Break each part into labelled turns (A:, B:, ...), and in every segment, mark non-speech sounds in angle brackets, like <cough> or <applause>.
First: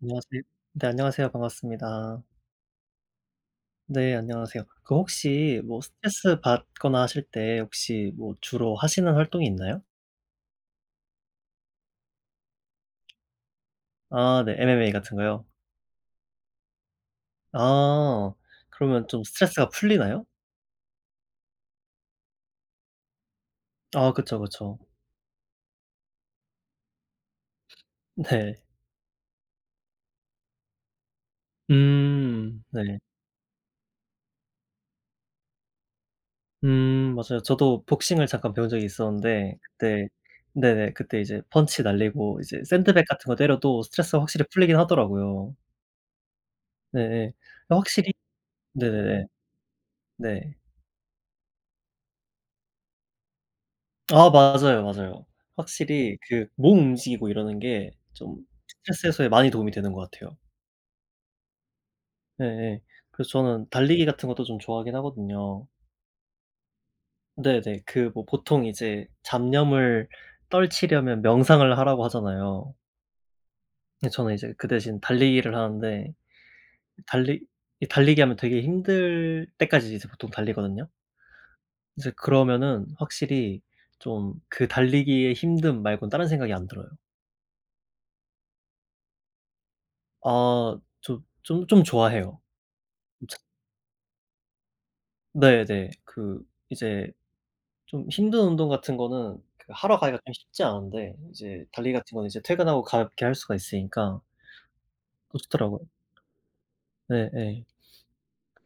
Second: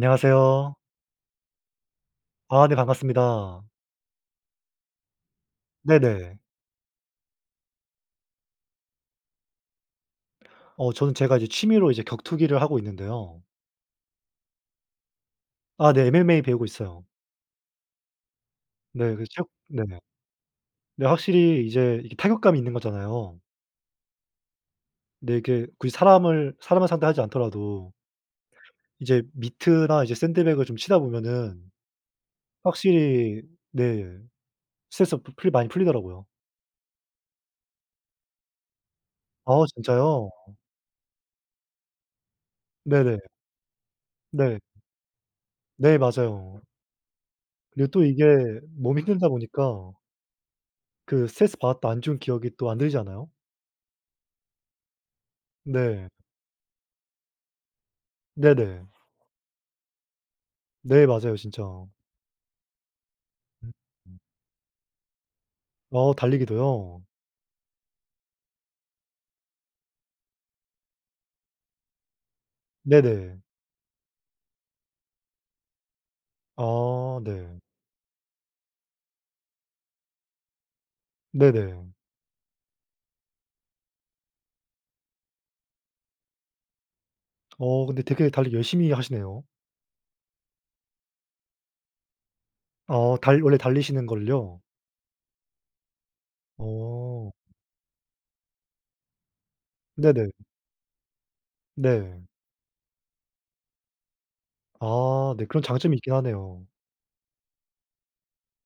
A: 안녕하세요. 네 안녕하세요. 반갑습니다.
B: 아 네 반갑습니다.
A: 네 안녕하세요. 그 혹시 뭐
B: 네네.
A: 스트레스받거나 하실 때 혹시 뭐 주로 하시는 활동이 있나요?
B: 어 저는 제가 이제 취미로 이제 격투기를 하고 있는데요.
A: 아 네. MMA 같은 거요?
B: 아 네. MMA 배우고 있어요.
A: 아 그러면
B: 네.
A: 좀
B: 그 체육
A: 스트레스가
B: 네네.
A: 풀리나요?
B: 근데 확실히 이제 이게 타격감이 있는 거잖아요.
A: 아 그쵸, 그쵸.
B: 근데 이렇게 굳이 사람을 사람을 상대하지 않더라도
A: 네.
B: 이제 미트나 이제 샌드백을 좀 치다 보면은
A: 음 네.
B: 확실히 네 스트레스가 푸 풀리 많이 풀리더라고요.
A: 음 맞아요. 저도 복싱을 잠깐 배운 적이 있었는데
B: 어
A: 그때
B: 진짜요?
A: 네네 그때 이제 펀치 날리고 이제 샌드백
B: 네네.
A: 같은 거 때려도 스트레스가 확실히
B: 네.
A: 풀리긴 하더라고요.
B: 네 맞아요.
A: 네네.
B: 네 또
A: 확실히
B: 이게 몸이
A: 네네네.
B: 힘들다 보니까
A: 네.
B: 그 스트레스받았던 안 좋은 기억이 또 안 들지 않아요?
A: 아 맞아요, 맞아요.
B: 네.
A: 확실히 그 몸 움직이고 이러는 게 좀
B: 네네.
A: 스트레스 해소에 많이 도움이 되는 것 같아요.
B: 네. 맞아요, 진짜.
A: 예예. 그래서 저는
B: 음.
A: 달리기
B: 음.
A: 같은 것도 좀 좋아하긴 하거든요.
B: 어. 달리기도요?
A: 네네. 그 뭐 보통 이제 잡념을 떨치려면 명상을 하라고 하잖아요.
B: 네네.
A: 근데 저는 이제 그 대신 달리기를 하는데
B: 아.
A: 달리
B: 네.
A: 이 달리기 하면 되게 힘들 때까지 계속 보통 달리거든요.
B: 네네.
A: 이제 그러면은 확실히 좀 그 달리기의 힘듦 말곤 다른 생각이 안 들어요.
B: 어. 근데 되게 달리기 열심히 하시네요?
A: 어. 조 좀 좀 좋아해요.
B: 아. 달 원래 달리시는 걸요?
A: 네네. 그 이제
B: 어.
A: 좀 힘든 운동 같은 거는 그 하러 가기가
B: 네네.
A: 좀 쉽지 않은데 이제 달리기 같은
B: 네.
A: 거는 이제 퇴근하고 가볍게 할 수가 있으니까
B: 아.
A: 더
B: 네, 그런
A: 좋더라고요.
B: 장점이 있긴 하네요.
A: 네네.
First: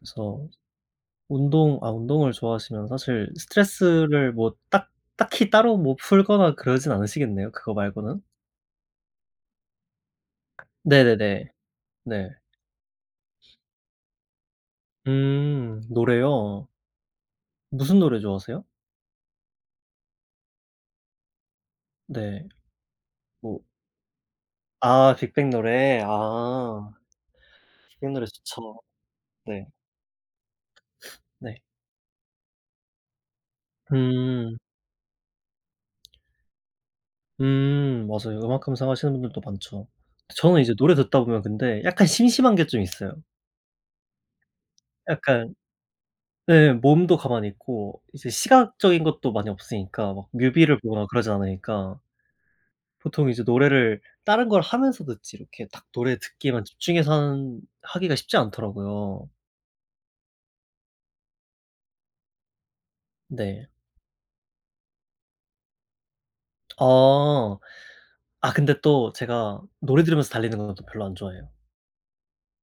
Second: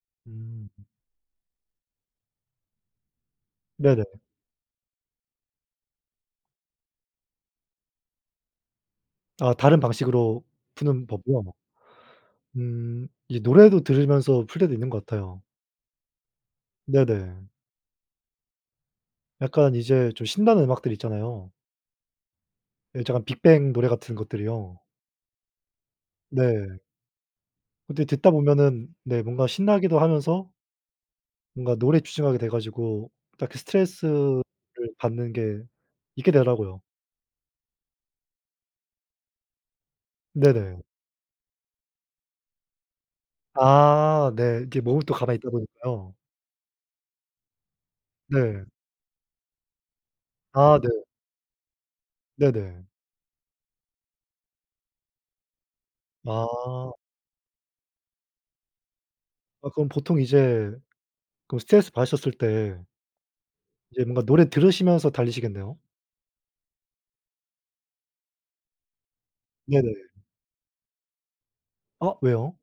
A: 그래서
B: 음.
A: 운동 아 운동을 좋아하시면 사실
B: 네네.
A: 스트레스를 뭐 딱 딱히 따로 뭐 풀거나 그러진 않으시겠네요, 그거 말고는?
B: 아, 다른 방식으로 푸는 법이요?
A: 네네네. 네.
B: 음. 이 노래도 들으면서 풀 때도 있는 것 같아요.
A: 음. 노래요?
B: 네네.
A: 무슨 노래 좋아하세요?
B: 약간 이제 좀 신나는 음악들 있잖아요.
A: 네.
B: 예, 저 약간
A: 뭐
B: 빅뱅 노래 같은 것들이요.
A: 아. 빅뱅 노래.
B: 네.
A: 아.
B: 근데
A: 빅뱅 노래
B: 듣다
A: 좋죠.
B: 보면은 네 뭔가
A: 네.
B: 신나기도 하면서
A: 네.
B: 뭔가 노래에 집중하게 돼 가지고 딱 그 스트레스를
A: 음.
B: 받는 게 잊게 되더라고요.
A: 음. 맞아요. 음악 감상하시는 분들도 많죠. 근데 저는 이제
B: 네네.
A: 노래 듣다 보면 근데 약간 심심한 게 좀 있어요.
B: 아. 네. 이렇게 몸은 또 가만히 있다
A: 약간
B: 보니까요.
A: 네 몸도 가만히 있고 이제
B: 네.
A: 시각적인 것도 많이 없으니까 막
B: 아,
A: 뮤비를
B: 네.
A: 보거나 그러지 않으니까.
B: 네네.
A: 보통 이제 노래를 다른 걸 하면서 듣지 이렇게 딱 노래 듣기에만
B: 아.
A: 집중해서 하는 하기가 쉽지 않더라고요.
B: 아, 그럼 보통 이제 그럼 스트레스 받으셨을 때
A: 네.
B: 이제 뭔가 노래 들으시면서 달리시겠네요.
A: 어. 아, 근데 또 제가
B: 네네.
A: 노래 들으면서 달리는 거는 또 별로 안 좋아해요.
B: 어. 왜요?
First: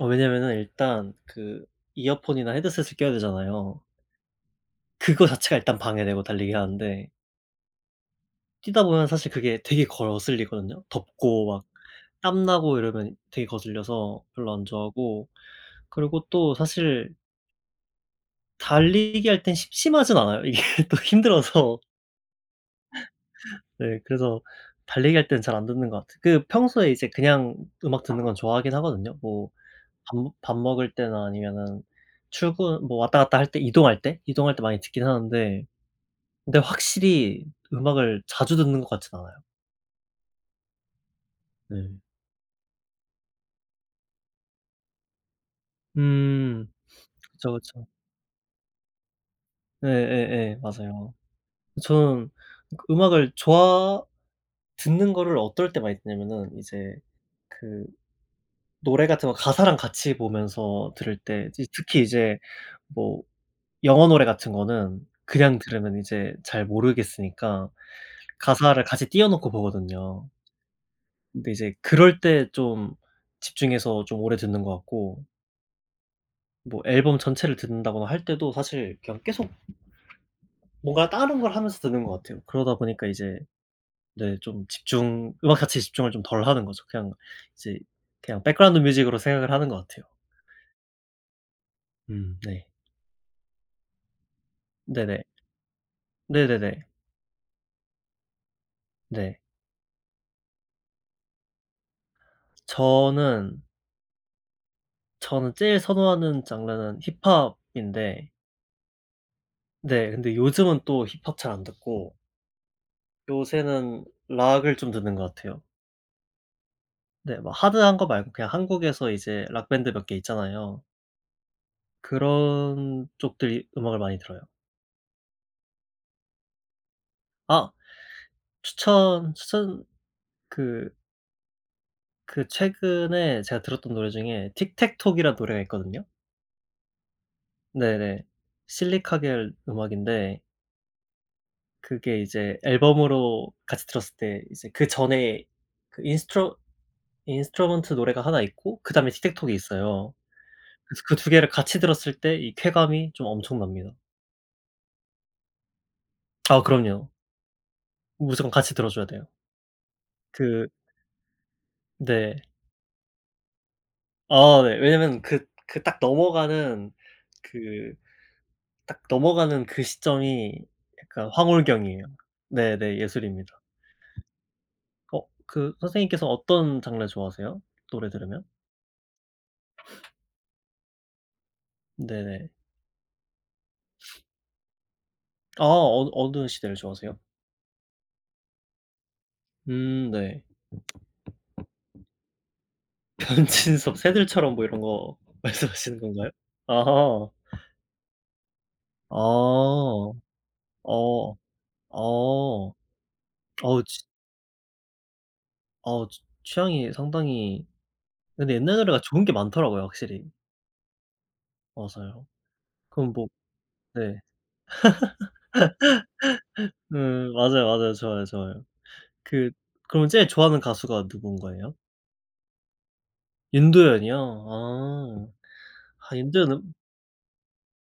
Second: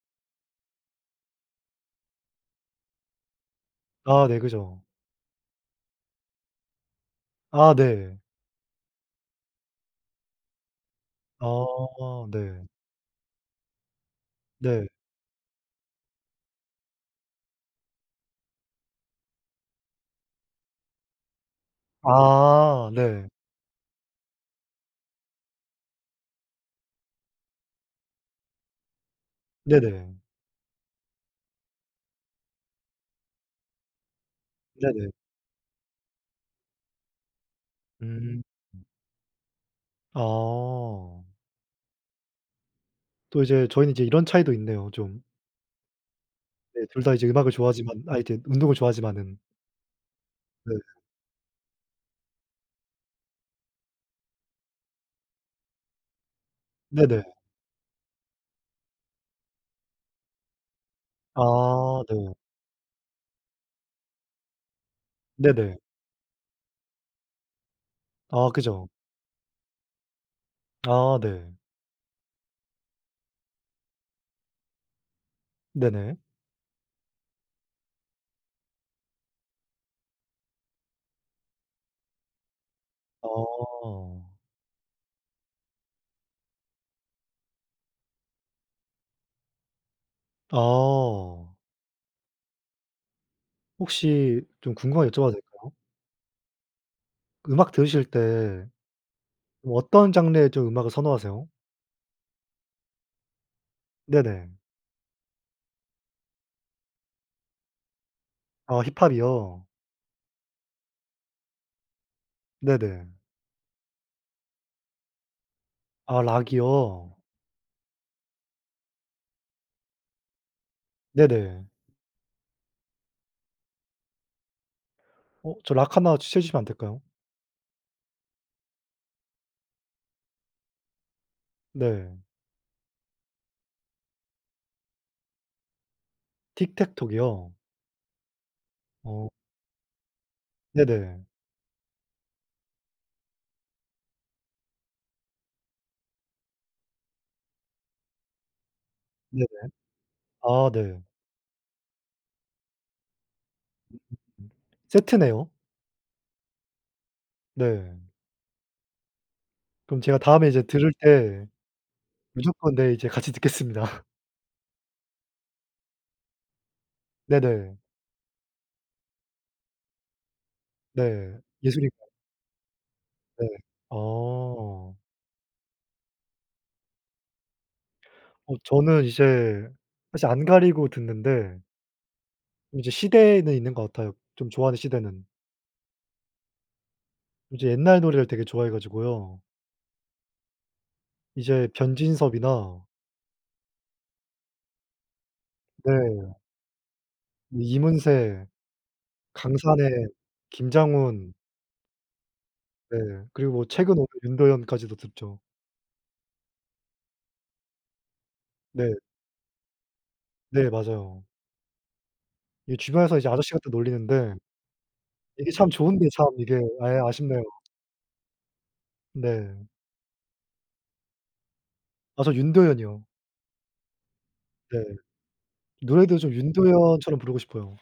A: 어 왜냐면은 일단 그 이어폰이나 헤드셋을 껴야 되잖아요.
B: 아 네, 그죠.
A: 그거 자체가 일단 방해되고 달리기 하는데.
B: 아 네.
A: 뛰다보면 사실 그게 되게 거슬리거든요. 덥고 막
B: 아 네.
A: 땀나고 이러면 되게 거슬려서 별로 안
B: 네.
A: 좋아하고 그리고 또 사실 달리기할 땐 심심하진 않아요. 이게 또 힘들어서.
B: 아 네.
A: 네 그래서 달리기할 때는 잘 안 듣는 것 같아요. 그 평소에 이제 그냥 음악 듣는 건 좋아하긴 하거든요. 뭐 밥
B: 네네.
A: 밥 먹을 때나 아니면은 출근 뭐 왔다 갔다 할때 이동할 때, 이동할 때 많이 듣긴
B: 네네.
A: 하는데 근데 확실히 음악을
B: 음.
A: 자주 듣는 것 같진 않아요.
B: 어.
A: 음.
B: 또 이제 저희는 이제 이런 차이도 있네요 좀.
A: 음
B: 네 둘 다 이제 음악을
A: 그쵸, 그쵸.
B: 좋아하지만 아 이제 운동을 좋아하지만은
A: 예예예
B: 네.
A: 맞아요. 저는 음악을 좋아 듣는 거를 어떨 때 많이 듣냐면은 이제
B: 네네.
A: 그 노래 같은 거 가사랑 같이 보면서 들을 때 그 특히
B: 아 네.
A: 이제 뭐 영어 노래 같은 거는 그냥
B: 네네.
A: 들으면 이제 잘 모르겠으니까,
B: 아
A: 가사를
B: 그죠.
A: 같이 띄워 놓고 보거든요.
B: 아
A: 근데
B: 네.
A: 이제 그럴 때 좀 집중해서 좀 오래 듣는 것 같고.
B: 네네.
A: 뭐 앨범 전체를 듣는다거나 할 때도 사실 그냥 계속 뭔가 다른 걸 하면서 듣는 것 같아요. 그러다 보니까 이제
B: 어.
A: 네 좀 집중 음악 가치에 집중을 좀 덜 하는 거죠. 그냥 이제 그냥 백그라운드 뮤직으로 생각을 하는 것 같아요.
B: 어.
A: 음 네.
B: 혹시 좀 궁금한 거
A: 네네.
B: 여쭤봐도 될까요?
A: 네네네.
B: 음악 들으실 때
A: 네.
B: 뭐 어떤 장르의 좀 음악을 선호하세요?
A: 저는
B: 네네.
A: 저는 제일 선호하는 장르는 힙합인데
B: 아 힙합이요.
A: 네. 근데 요즘은 또 힙합 잘 안 듣고
B: 네네.
A: 요새는 락을 좀 듣는 거 같아요.
B: 아 락이요.
A: 네 뭐 하드한 거 말고 그냥 한국에서 이제 락밴드 몇 개 있잖아요.
B: 네네.
A: 그런 쪽들의 음악을 많이 들어요.
B: 어 저 락 하나 추천해 주시면 안 될까요?
A: 아. 추천, 추천 그
B: 네.
A: 그 최근에 제가 들었던 노래 중에 Tic-tac-toe이란 노래가 있거든요.
B: 틱택톡이요?
A: 네네.
B: 어.
A: 실리카겔 음악인데
B: 네네.
A: 그게 이제 앨범으로 같이 들었을 때 이제 그 전에 그 인스트루 인스트루먼트 노래가 하나 있고 그다음에
B: 네네.
A: 틱택톡이 있어요.
B: 아 네.
A: 그래서 그 2 개를 같이 들었을 때 이 쾌감이 좀 엄청납니다.
B: 세트네요.
A: 아 그럼요.
B: 네.
A: 무조건 같이 들어 줘야 돼요.
B: 그럼 제가 다음에 이제
A: 그
B: 들을 때
A: 네.
B: 무조건 네, 이제 같이 듣겠습니다.
A: 아 네. 왜냐면 그 그 딱 넘어가는
B: 네네.
A: 그 딱 넘어가는 그 시점이 약간
B: 네,
A: 황홀경이에요.
B: 예술인가요?
A: 네네
B: 네.
A: 예술입니다.
B: 어.
A: 어 그 선생님께서 어떤 장르 좋아하세요? 노래 들으면?
B: 어 저는 이제 사실 안 가리고 듣는데
A: 네네.
B: 이제 시대는 있는 것 같아요. 좀 좋아하는 시대는.
A: 아 어느 어느 시대를 좋아하세요?
B: 이제 옛날 노래를 되게 좋아해 가지고요.
A: 음 네.
B: 이제 변진섭이나
A: 변진섭 새들처럼 뭐 이런 거
B: 네.
A: 말씀하시는 건가요? 아하.
B: 이문세, 강산에,
A: 어.
B: 김장훈.
A: 어. 어.
B: 네, 그리고 뭐
A: 어
B: 최근
A: 진
B: 오면 윤도현까지도 듣죠.
A: 어, 취 취향이 상당히 근데 옛날
B: 네.
A: 노래가 좋은 게 많더라고요 확실히.
B: 네, 맞아요.
A: 어서요?
B: 이
A: 그럼
B: 주변에서
A: 뭐
B: 이제 아저씨 같다
A: 네.
B: 놀리는데. 이게 참 좋은데 참 이게
A: <laughs>
B: 예
A: 음.
B: 아쉽네요.
A: 맞아요, 맞아요. 좋아요, 좋아요. 그
B: 네.
A: 그럼 제일 좋아하는 가수가 누군 거예요?
B: 아, 저 윤도현이요.
A: 윤도현이요?
B: 네.
A: 아. 아,
B: 노래도 좀
A: 윤도현은
B: 윤도현처럼 부르고 싶어요.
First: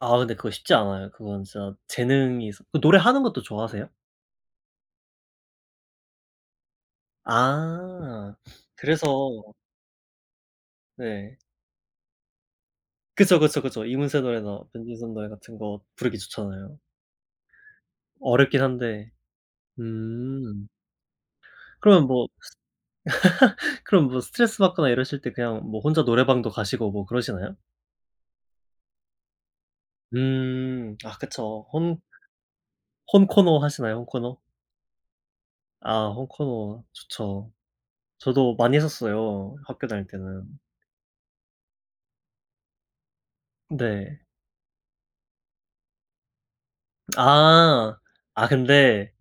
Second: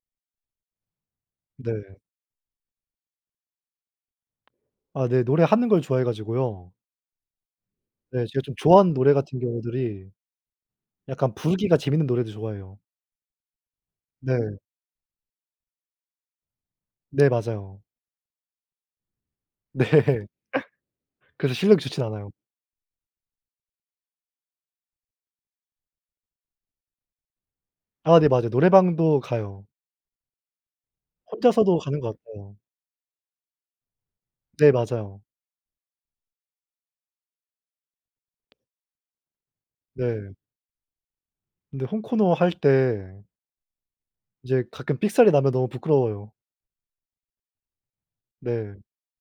A: 아 근데 그거 쉽지 않아요. 그건 진짜
B: 네.
A: 재능이 그 노래하는 것도 좋아하세요?
B: 아, 네. 노래하는 걸 좋아해 가지고요. 네.
A: 아.
B: 제가 좀 좋아하는 노래 같은
A: 그래서.
B: 경우들이 약간
A: 네.
B: 부르기가 재밌는 노래도 좋아해요.
A: 그쵸, 그쵸, 그쵸. 이문세
B: 네.
A: 노래나 변진섭 노래 같은 거 부르기 좋잖아요.
B: 네, 맞아요.
A: 어렵긴 한데.
B: 네.
A: 음.
B: 그래서 실력이 좋진
A: 그러면 뭐
B: 않아요.
A: <laughs> 그럼 뭐 스트레스 받거나 이러실 때 그냥 뭐 혼자 노래방도 가시고 뭐 그러시나요?
B: 아 네, 맞아요. 노래방도 가요.
A: 음. 아 그쵸.
B: 혼자서도
A: 혼
B: 가는 것 같아요.
A: 혼코노 하시나요, 혼코노?
B: 네, 맞아요.
A: 아 혼코노 좋죠. 저도 많이 했었어요, 학교 다닐
B: 네.
A: 때는.
B: 근데 혼코노 할 때
A: 네.
B: 이제 가끔 삑사리 나면 너무 부끄러워요.
A: 아. 아
B: 네.
A: 근데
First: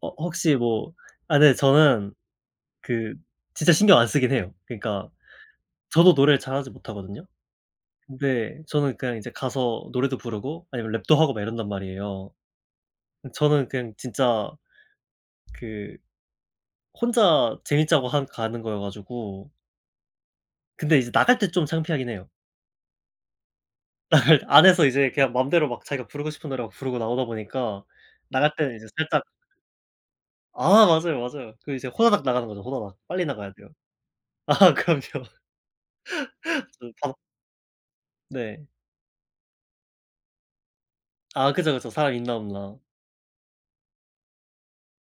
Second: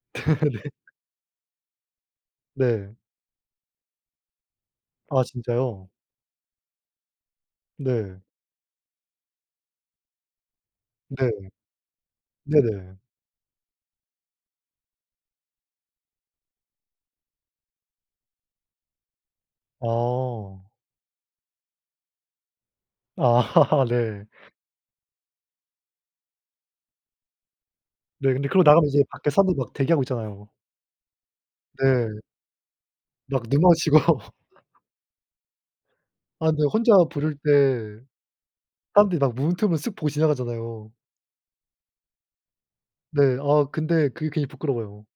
A: 어
B: <laughs>
A: 혹시
B: 네.
A: 뭐 아 근데 저는
B: 네.
A: 그 진짜 신경 안 쓰긴 해요. 그니까
B: 아 진짜요?
A: 저도 노래를 잘하지 못하거든요.
B: 네.
A: 근데 저는 그니까 이제 가서 노래도 부르고 아니면 랩도
B: 네.
A: 하고 막 이런단 말이에요,
B: 네네.
A: 그 저는 그냥 진짜 그 혼자 재밌자고 하는 가는 거여 가지고.
B: 어.
A: 근데 이제 나갈 때 좀 창피하긴 해요.
B: 아 <laughs> 네.
A: <laughs> 안에서 이제 그냥 맘대로 막 자기가 부르고 싶은 노래 막 부르고 나오다 보니까
B: 네 근데
A: 나갈
B: 그러고
A: 때는 이제
B: 나가면 이제
A: 살짝
B: 밖에 사람들 막 대기하고 있잖아요.
A: 아 맞아요 맞아요. 그 이제
B: 네.
A: 후다닥 나가는 거죠. 후다닥. 빨리
B: 막
A: 나가야
B: 눈
A: 돼요.
B: 마주치고
A: 아
B: <laughs>
A: 그럼요.
B: 아 근데
A: <laughs>
B: 혼자
A: <unintelligible>
B: 부를 때
A: 네.
B: 사람들이 다 문틈으로 쓱 보고 지나가잖아요.
A: 아 그쵸 그쵸. 사람 있나 없나.
B: 네 아 근데 그게 괜히 부끄러워요.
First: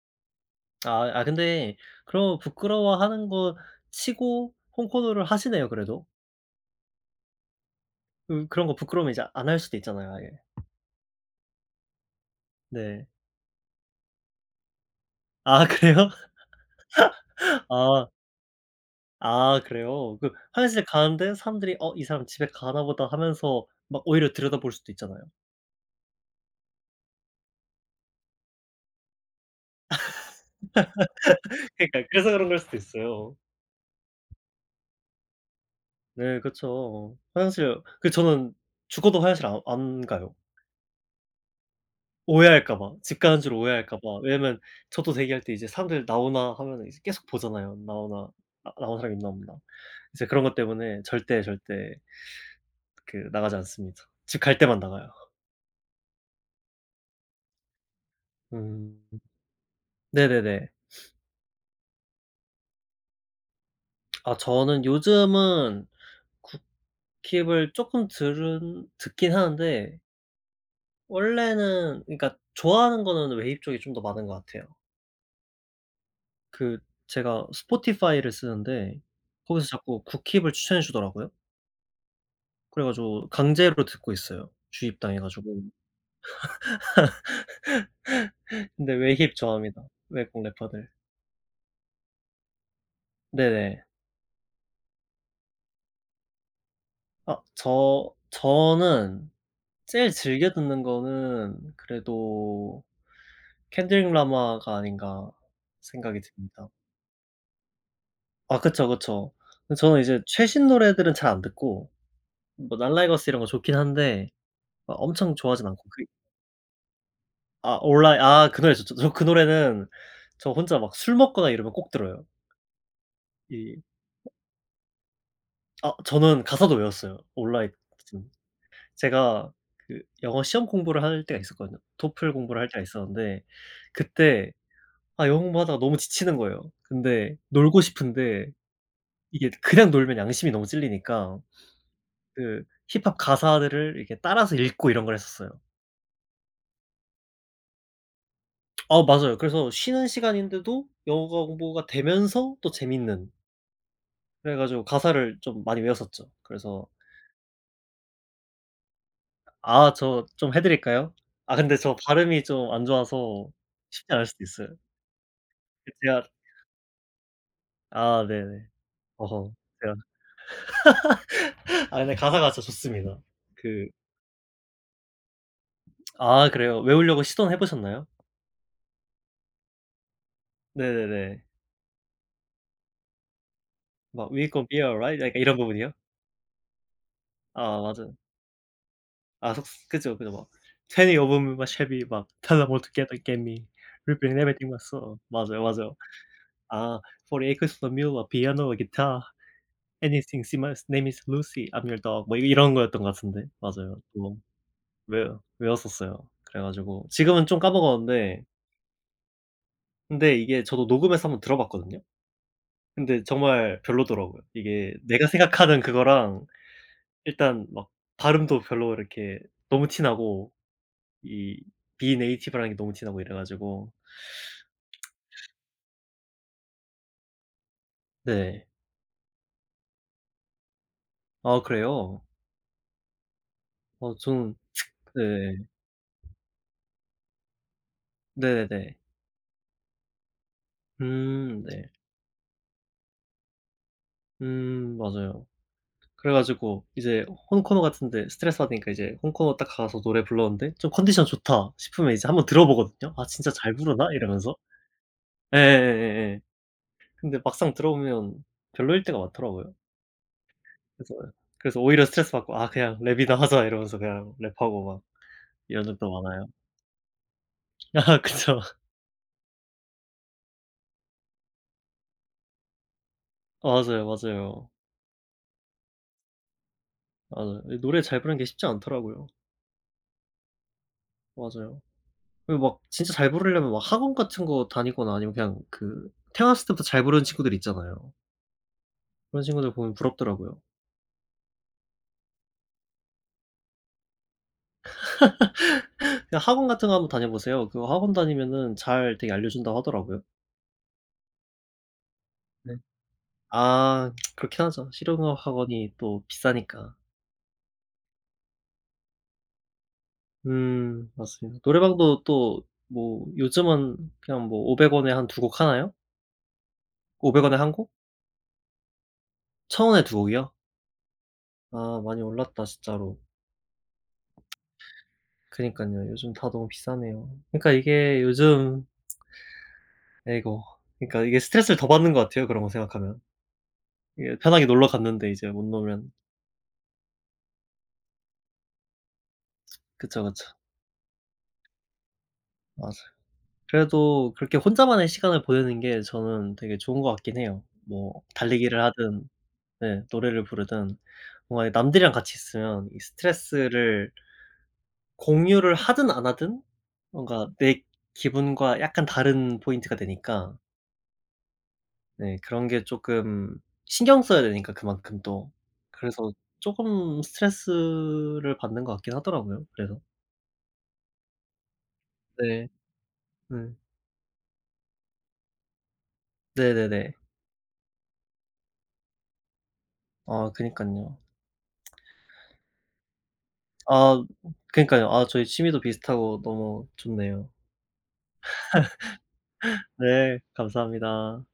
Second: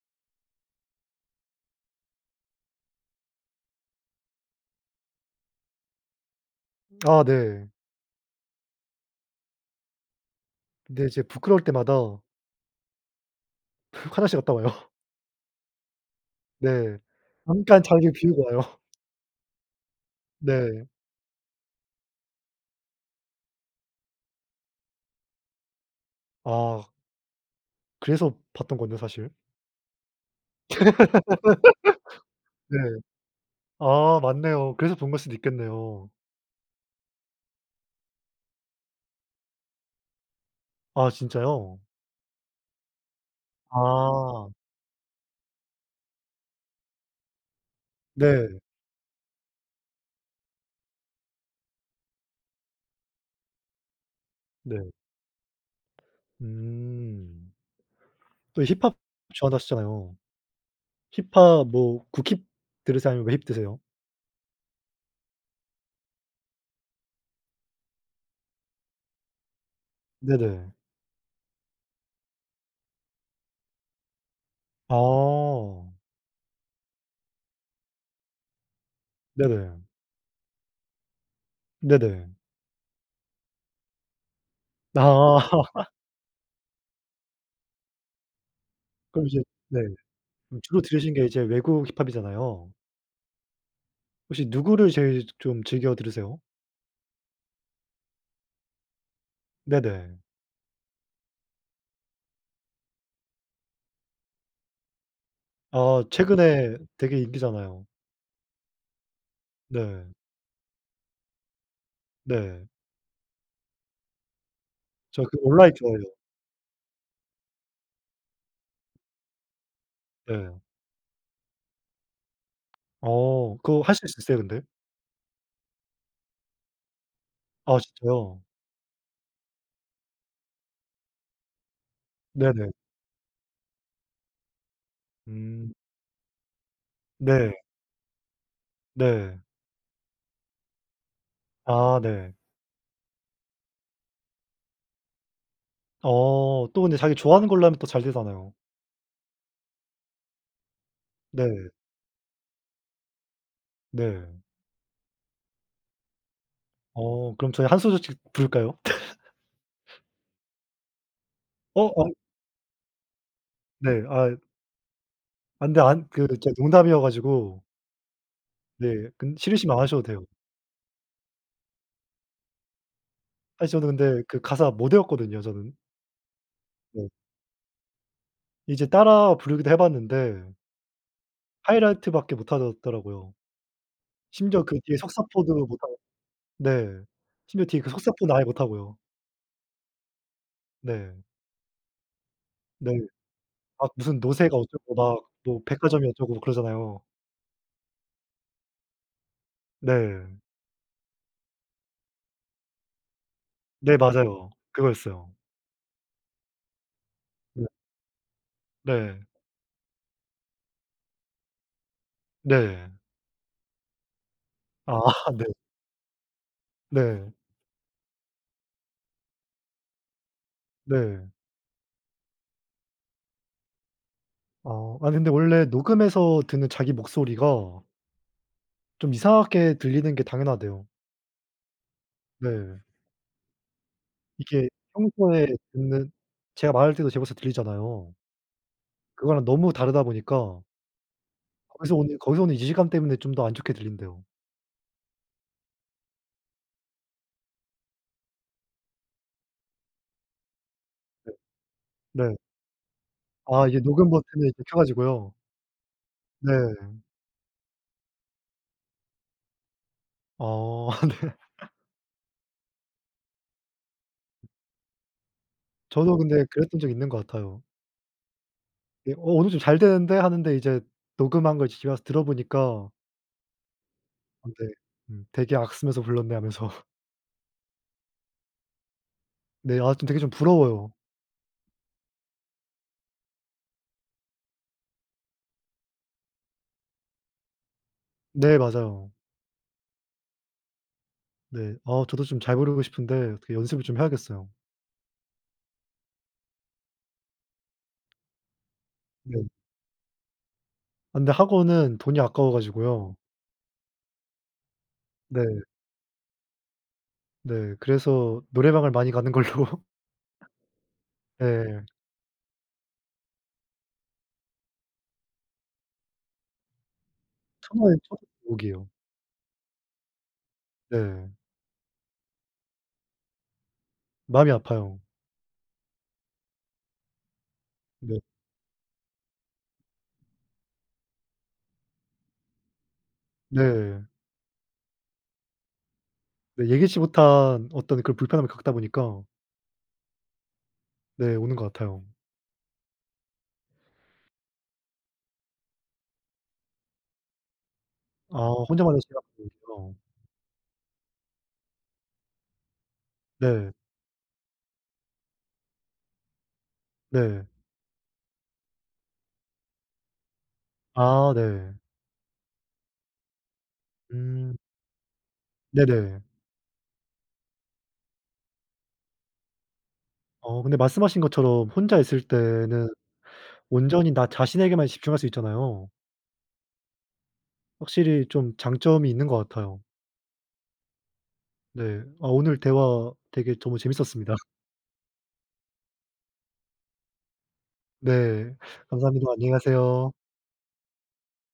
A: 아이 아 근데 그런 거 부끄러워하는 거 치고 혼코노를 하시네요, 그래도?
B: 아 네.
A: 그 그런 거 부끄러우면 이제 안 할 수도 있잖아요. 아예.
B: 근데 이제 부끄러울 때마다
A: 네.
B: 화장실 갔다 와요.
A: 아 그래요?
B: 네.
A: <laughs>
B: 잠깐
A: 아
B: 자리를 비우고 와요. <laughs>
A: 아 그래요? 그 화장실
B: 네.
A: 가는데 사람들이 '어 이 사람 집에 가나 보다.'하면서 막 오히려 들여다볼 수도 있잖아요.
B: 아. 그래서 봤던 건데 사실.
A: <chuckles> 그러니까 그래서 그런
B: <laughs>
A: 걸 수도
B: 네.
A: 있어요.
B: 아 맞네요. 그래서 본 걸 수도 있겠네요.
A: 네 그쵸. 화장실 그 저는 죽어도 화장실 아 안 가요.
B: 아 진짜요?
A: 오해할까 봐 집 가는 줄 오해할까 봐
B: 아.
A: 왜냐하면 저도 대기할 때 이제 사람들 나오나 하면은 이제 계속 보잖아요. 나오나
B: 네.
A: 아 나온 사람 있나 없나. 이제 그런 것 때문에 절대 절대 그 나가지 않습니다. 집 갈 때만
B: 네.
A: 나가요.
B: 음. 또 힙합
A: 음.
B: 좋아한다
A: 네네네.
B: 하셨잖아요. 힙합 뭐 국힙 들으세요 아니면 외힙 들으세요?
A: 아 저는 요즘은 국힙을 조금 들은 듣긴 하는데
B: 네네.
A: 원래는 그니까 좋아하는 거는 웨이브 쪽이 좀 더 많은 거 같아요.
B: 어.
A: 그 제가 spotify 를 쓰는데 거기서
B: 네네.
A: 자꾸 국힙을 추천해 주더라고요.
B: 네네.
A: 그래 가지고 강제로 듣고 있어요.
B: 나.
A: 주입당해 가지고.
B: <laughs>
A: <laughs> 근데
B: 그럼,
A: 외힙
B: 이제 네.
A: 좋아합니다, 외국
B: 그럼, 주로
A: 래퍼들.
B: 들으신 게 이제 외국 힙합이잖아요.
A: 네네.
B: 혹시 누구를 제일 조 좀 즐겨 들으세요?
A: 아 저 저는 제일
B: 네네.
A: 즐겨 듣는 거는 '그래도 켄드릭 라마가 아닌가?'
B: 아
A: 생각이 듭니다.
B: 최근에 되게 인기잖아요.
A: 아 그쵸, 그쵸. 근데 저는
B: 네.
A: 이제 최신 노래들은 잘 안 듣고
B: 네.
A: 뭐 날라이거스 이런 거 좋긴 한데 어
B: 저
A: 엄청
B: 그
A: 좋아하진
B: 올라잇
A: 않고 그 이
B: 좋아해요.
A: 아 올라잇 아 그 노래 좋죠. 저 그 노래는 저
B: 네.
A: 혼자 막 술 먹거나 이러면 꼭 들어요.
B: 어,
A: 예예.
B: 그 하실 수 있으세요? 근데
A: 어 저는 가사도 외웠어요, 올라잇
B: 아
A: 거진.
B: 진짜요?
A: 제가 그 영어 시험공부를 할 때가 있었거든요. 토플 공부를 할
B: 네네.
A: 때가 있었는데 그때 아 영어
B: 음.
A: 공부하다가 너무 지치는 거예요. 근데
B: 네.
A: 놀고 싶은데
B: 네.
A: 이게 그냥 놀면 양심이 너무 찔리니까
B: 아 네.
A: 그 힙합 가사들을 이렇게 따라서 읽고 이런 걸 했었어요.
B: 어 또 근데 자기 좋아하는 걸로 하면 또 잘 되잖아요.
A: 어 맞아요. 그래서 쉬는 시간인데도 영어가
B: 네.
A: 공부가 되면서 또 재밌는
B: 네.
A: 그래 가지고 가사를 좀 많이 외웠었죠. 그래서
B: 어 그럼 저희 1 소절씩 부를까요? <laughs>
A: 아 저 좀 해 드릴까요? 아 근데
B: 어
A: 저
B: 어.
A: 발음이 좀 안 좋아서
B: 네.
A: 쉽지 않을
B: 아이.
A: 수도 있어요.
B: 아 근데
A: 그
B: 안 그
A: 제가
B: 그 제가 농담이어 가지고
A: 아 네네.
B: 네 근데
A: 어허.
B: 싫으시면 안
A: 제가
B: 하셔도 돼요.
A: <laughs> 아 근데 가사가 진짜 좋습니다.
B: 사실
A: 그
B: 저는 근데 그 가사 못 외웠거든요, 저는.
A: 아 그래요?
B: 네.
A: 외우려고 시도는 해 보셨나요?
B: 이제 따라 부르기도 해 봤는데
A: 네네네.
B: 하이라이트 밖에 못하더 더라고요.
A: 막 we
B: 심지어
A: gon'
B: 그
A: be
B: 뒤에
A: alright 약간
B: 속사포도
A: 이런
B: 못
A: 부분이요?
B: 하고. 네, 심지어
A: 아
B: 뒤에 그
A: 맞아요.
B: 속사포는 아예 못 하고요.
A: 아 속 그죠, 그죠 막 Twenty
B: 네.
A: of 'em in my Chevy 막 Tell 'em all to
B: 네.
A: come and get me.
B: 아 무슨
A: reapin'
B: 노쇠가
A: everything I
B: 어쩌고
A: sow
B: 막 뭐
A: 맞아요, 맞아요.
B: 백화점이 어쩌고
A: 아
B: 그러잖아요.
A: Forty acres and a mule, a piano a guitar.
B: 네.
A: Anything, see my name is Lucy, I'm your dog. 뭐 이런 거였던 것 같은데
B: 네,
A: 맞아요. 뭐
B: 맞아요.
A: 외
B: 그거였어요.
A: 외웠었어요. 그래 가지고 지금은 좀
B: 네.
A: 까먹었는데
B: 네.
A: 근데 이게 저도 녹음해서 1 번 들어봤거든요?
B: 네.
A: 근데 정말 별로더라고요. 이게
B: 아
A: 내가
B: 네.
A: 생각하는 그거랑
B: 네.
A: 일단 막 발음도 별로 이렇게 너무 티 나고
B: 네.
A: 이 비native라는 게 너무 티 나고 이래 가지고
B: 아.
A: <smacks lips>
B: 아니 근데 원래 녹음해서 듣는 자기 목소리가
A: 네.
B: 좀 이상하게 들리는 게 당연하대요.
A: 아 그래요?
B: 네.
A: 어 저는
B: 이게
A: 네.
B: 평소에
A: 음.
B: 듣는 제가 말할 때도 제 목소리가 들리잖아요.
A: 네네네.
B: 그거랑 너무 다르다 보니까
A: 음 네.
B: 거기서 오는 거기서 오는 이질감 때문에 좀 더 안 좋게 들린대요.
A: 음 맞아요. 그래 가지고 이제 혼코노 같은 데 스트레스 받으니까 이제 혼코노 딱 가서 노래 불렀는데 좀 컨디션
B: 네.
A: 좋다 싶으면 이제
B: 네.
A: 한번 들어보거든요 '아 진짜
B: 아
A: 잘
B: 이게
A: 부르나?'
B: 녹음 버튼을
A: 이러면서.
B: 이렇게 켜가지고요.
A: 예예예예예.
B: 네.
A: 근데 막상 들어보면 별로일 때가 많더라고요.
B: 어 아 네.
A: 그래서 그래서 오히려 스트레스받고 '아 그냥 랩이나 하자.' 이러면서 그냥 랩하고 막 이런 적도
B: 저도 근데
A: 많아요.
B: 그랬던 적 있는 것 같아요.
A: 아 그쵸.
B: 예 '어 오늘 좀 잘 되는데.' 하는데 이제 녹음한 걸 집에 와서 들어 보니까
A: 맞아요,
B: 어 네.
A: 맞아요.
B: 음 '되게 악쓰면서 불렀네.' 하면서
A: 맞아요. 이 노래 잘 부르는 게 쉽지 않더라고요.
B: 네 아 좀 되게 좀 부러워요.
A: 맞아요. 그리고 막 진짜 잘 부르려면 막 학원 같은 거 다니거나 아니면 그냥 그 태어났을 때부터 잘 부르는 친구들 있잖아요.
B: 네 맞아요.
A: 그런 친구들 보면 부럽더라고요.
B: 네 아, 저도 좀 잘 부르고 싶은데 어떻게 연습을 좀 해야겠어요.
A: <laughs> 그냥 학원 같은 거 한번 다녀 보세요. 그거 학원 다니면은 잘 되게
B: 네.
A: 알려 준다고 하더라고요.
B: 아 근데 학원은 돈이 아까워
A: 네.
B: 가지고요.
A: 아 <tsk> 그렇긴 하죠, 실용 음악
B: 네.
A: 학원이 또 비싸니까.
B: 네 그래서 노래방을 많이 가는 걸로.
A: 음 맞습니다.
B: 네.
A: 노래방도 또 뭐 요즘은 그냥 뭐 500 원에 한 2 곡 하나요? 500 원에 1
B: 1,000
A: 곡?
B: 원에 총 2 곡이에요.
A: 1,000 원에 2 곡이요?
B: 네.
A: 아 많이 올랐다, 진짜로.
B: 마음이 아파요.
A: 그러니깐요. 요즘 다 너무 비싸네요. 그니까
B: 네.
A: 이게 요즘 아이고. 그니까 이게 스트레스를 더 받는 것 같아요. 그런 거 생각하면.
B: 네.
A: 이게 편하게 놀러 갔는데 이제 못 놀면
B: 네 예기치 못한 어떤 그런 불편함을 겪다 보니까
A: 그쵸, 그쵸.
B: 네 오는 것 같아요.
A: 맞아요. 그래도 그렇게 혼자만의 시간을 보내는 게 저는 되게 좋은 것 같긴 해요, 뭐
B: 아
A: 달리기를
B: 혼자만의 시간
A: 하든
B: 보내기요.
A: 네 노래를 부르든. 뭔가 이 남들이랑 같이 있으면 이
B: 네.
A: 스트레스를 공유를 하든 안 하든 뭔가
B: 네.
A: 내 기분과 약간 다른 포인트가 되니까
B: 아 네.
A: 네 그런 게 쪼끔 신경 써야
B: 음.
A: 되니까 그만큼 또.
B: 네네.
A: 그래서 쪼금 스트레스를 받는 것 같긴 하더라고요 그래서.
B: 어 근데 말씀하신 것처럼 혼자 있을
A: 네.
B: 때는
A: 음.
B: 온전히 나 자신에게만 집중할 수 있잖아요.
A: 네네네.
B: 확실히 좀 장점이 있는 것 같아요.
A: 아 그니깐요.
B: 네 아 오늘 대화 되게 정말
A: 아
B: 재밌었습니다.
A: 그니까요. 아 저희 취미도 비슷하고 너무 좋네요.
B: 네
A: <laughs>
B: 감사합니다. 안녕히 가세요.
A: 네 감사합니다.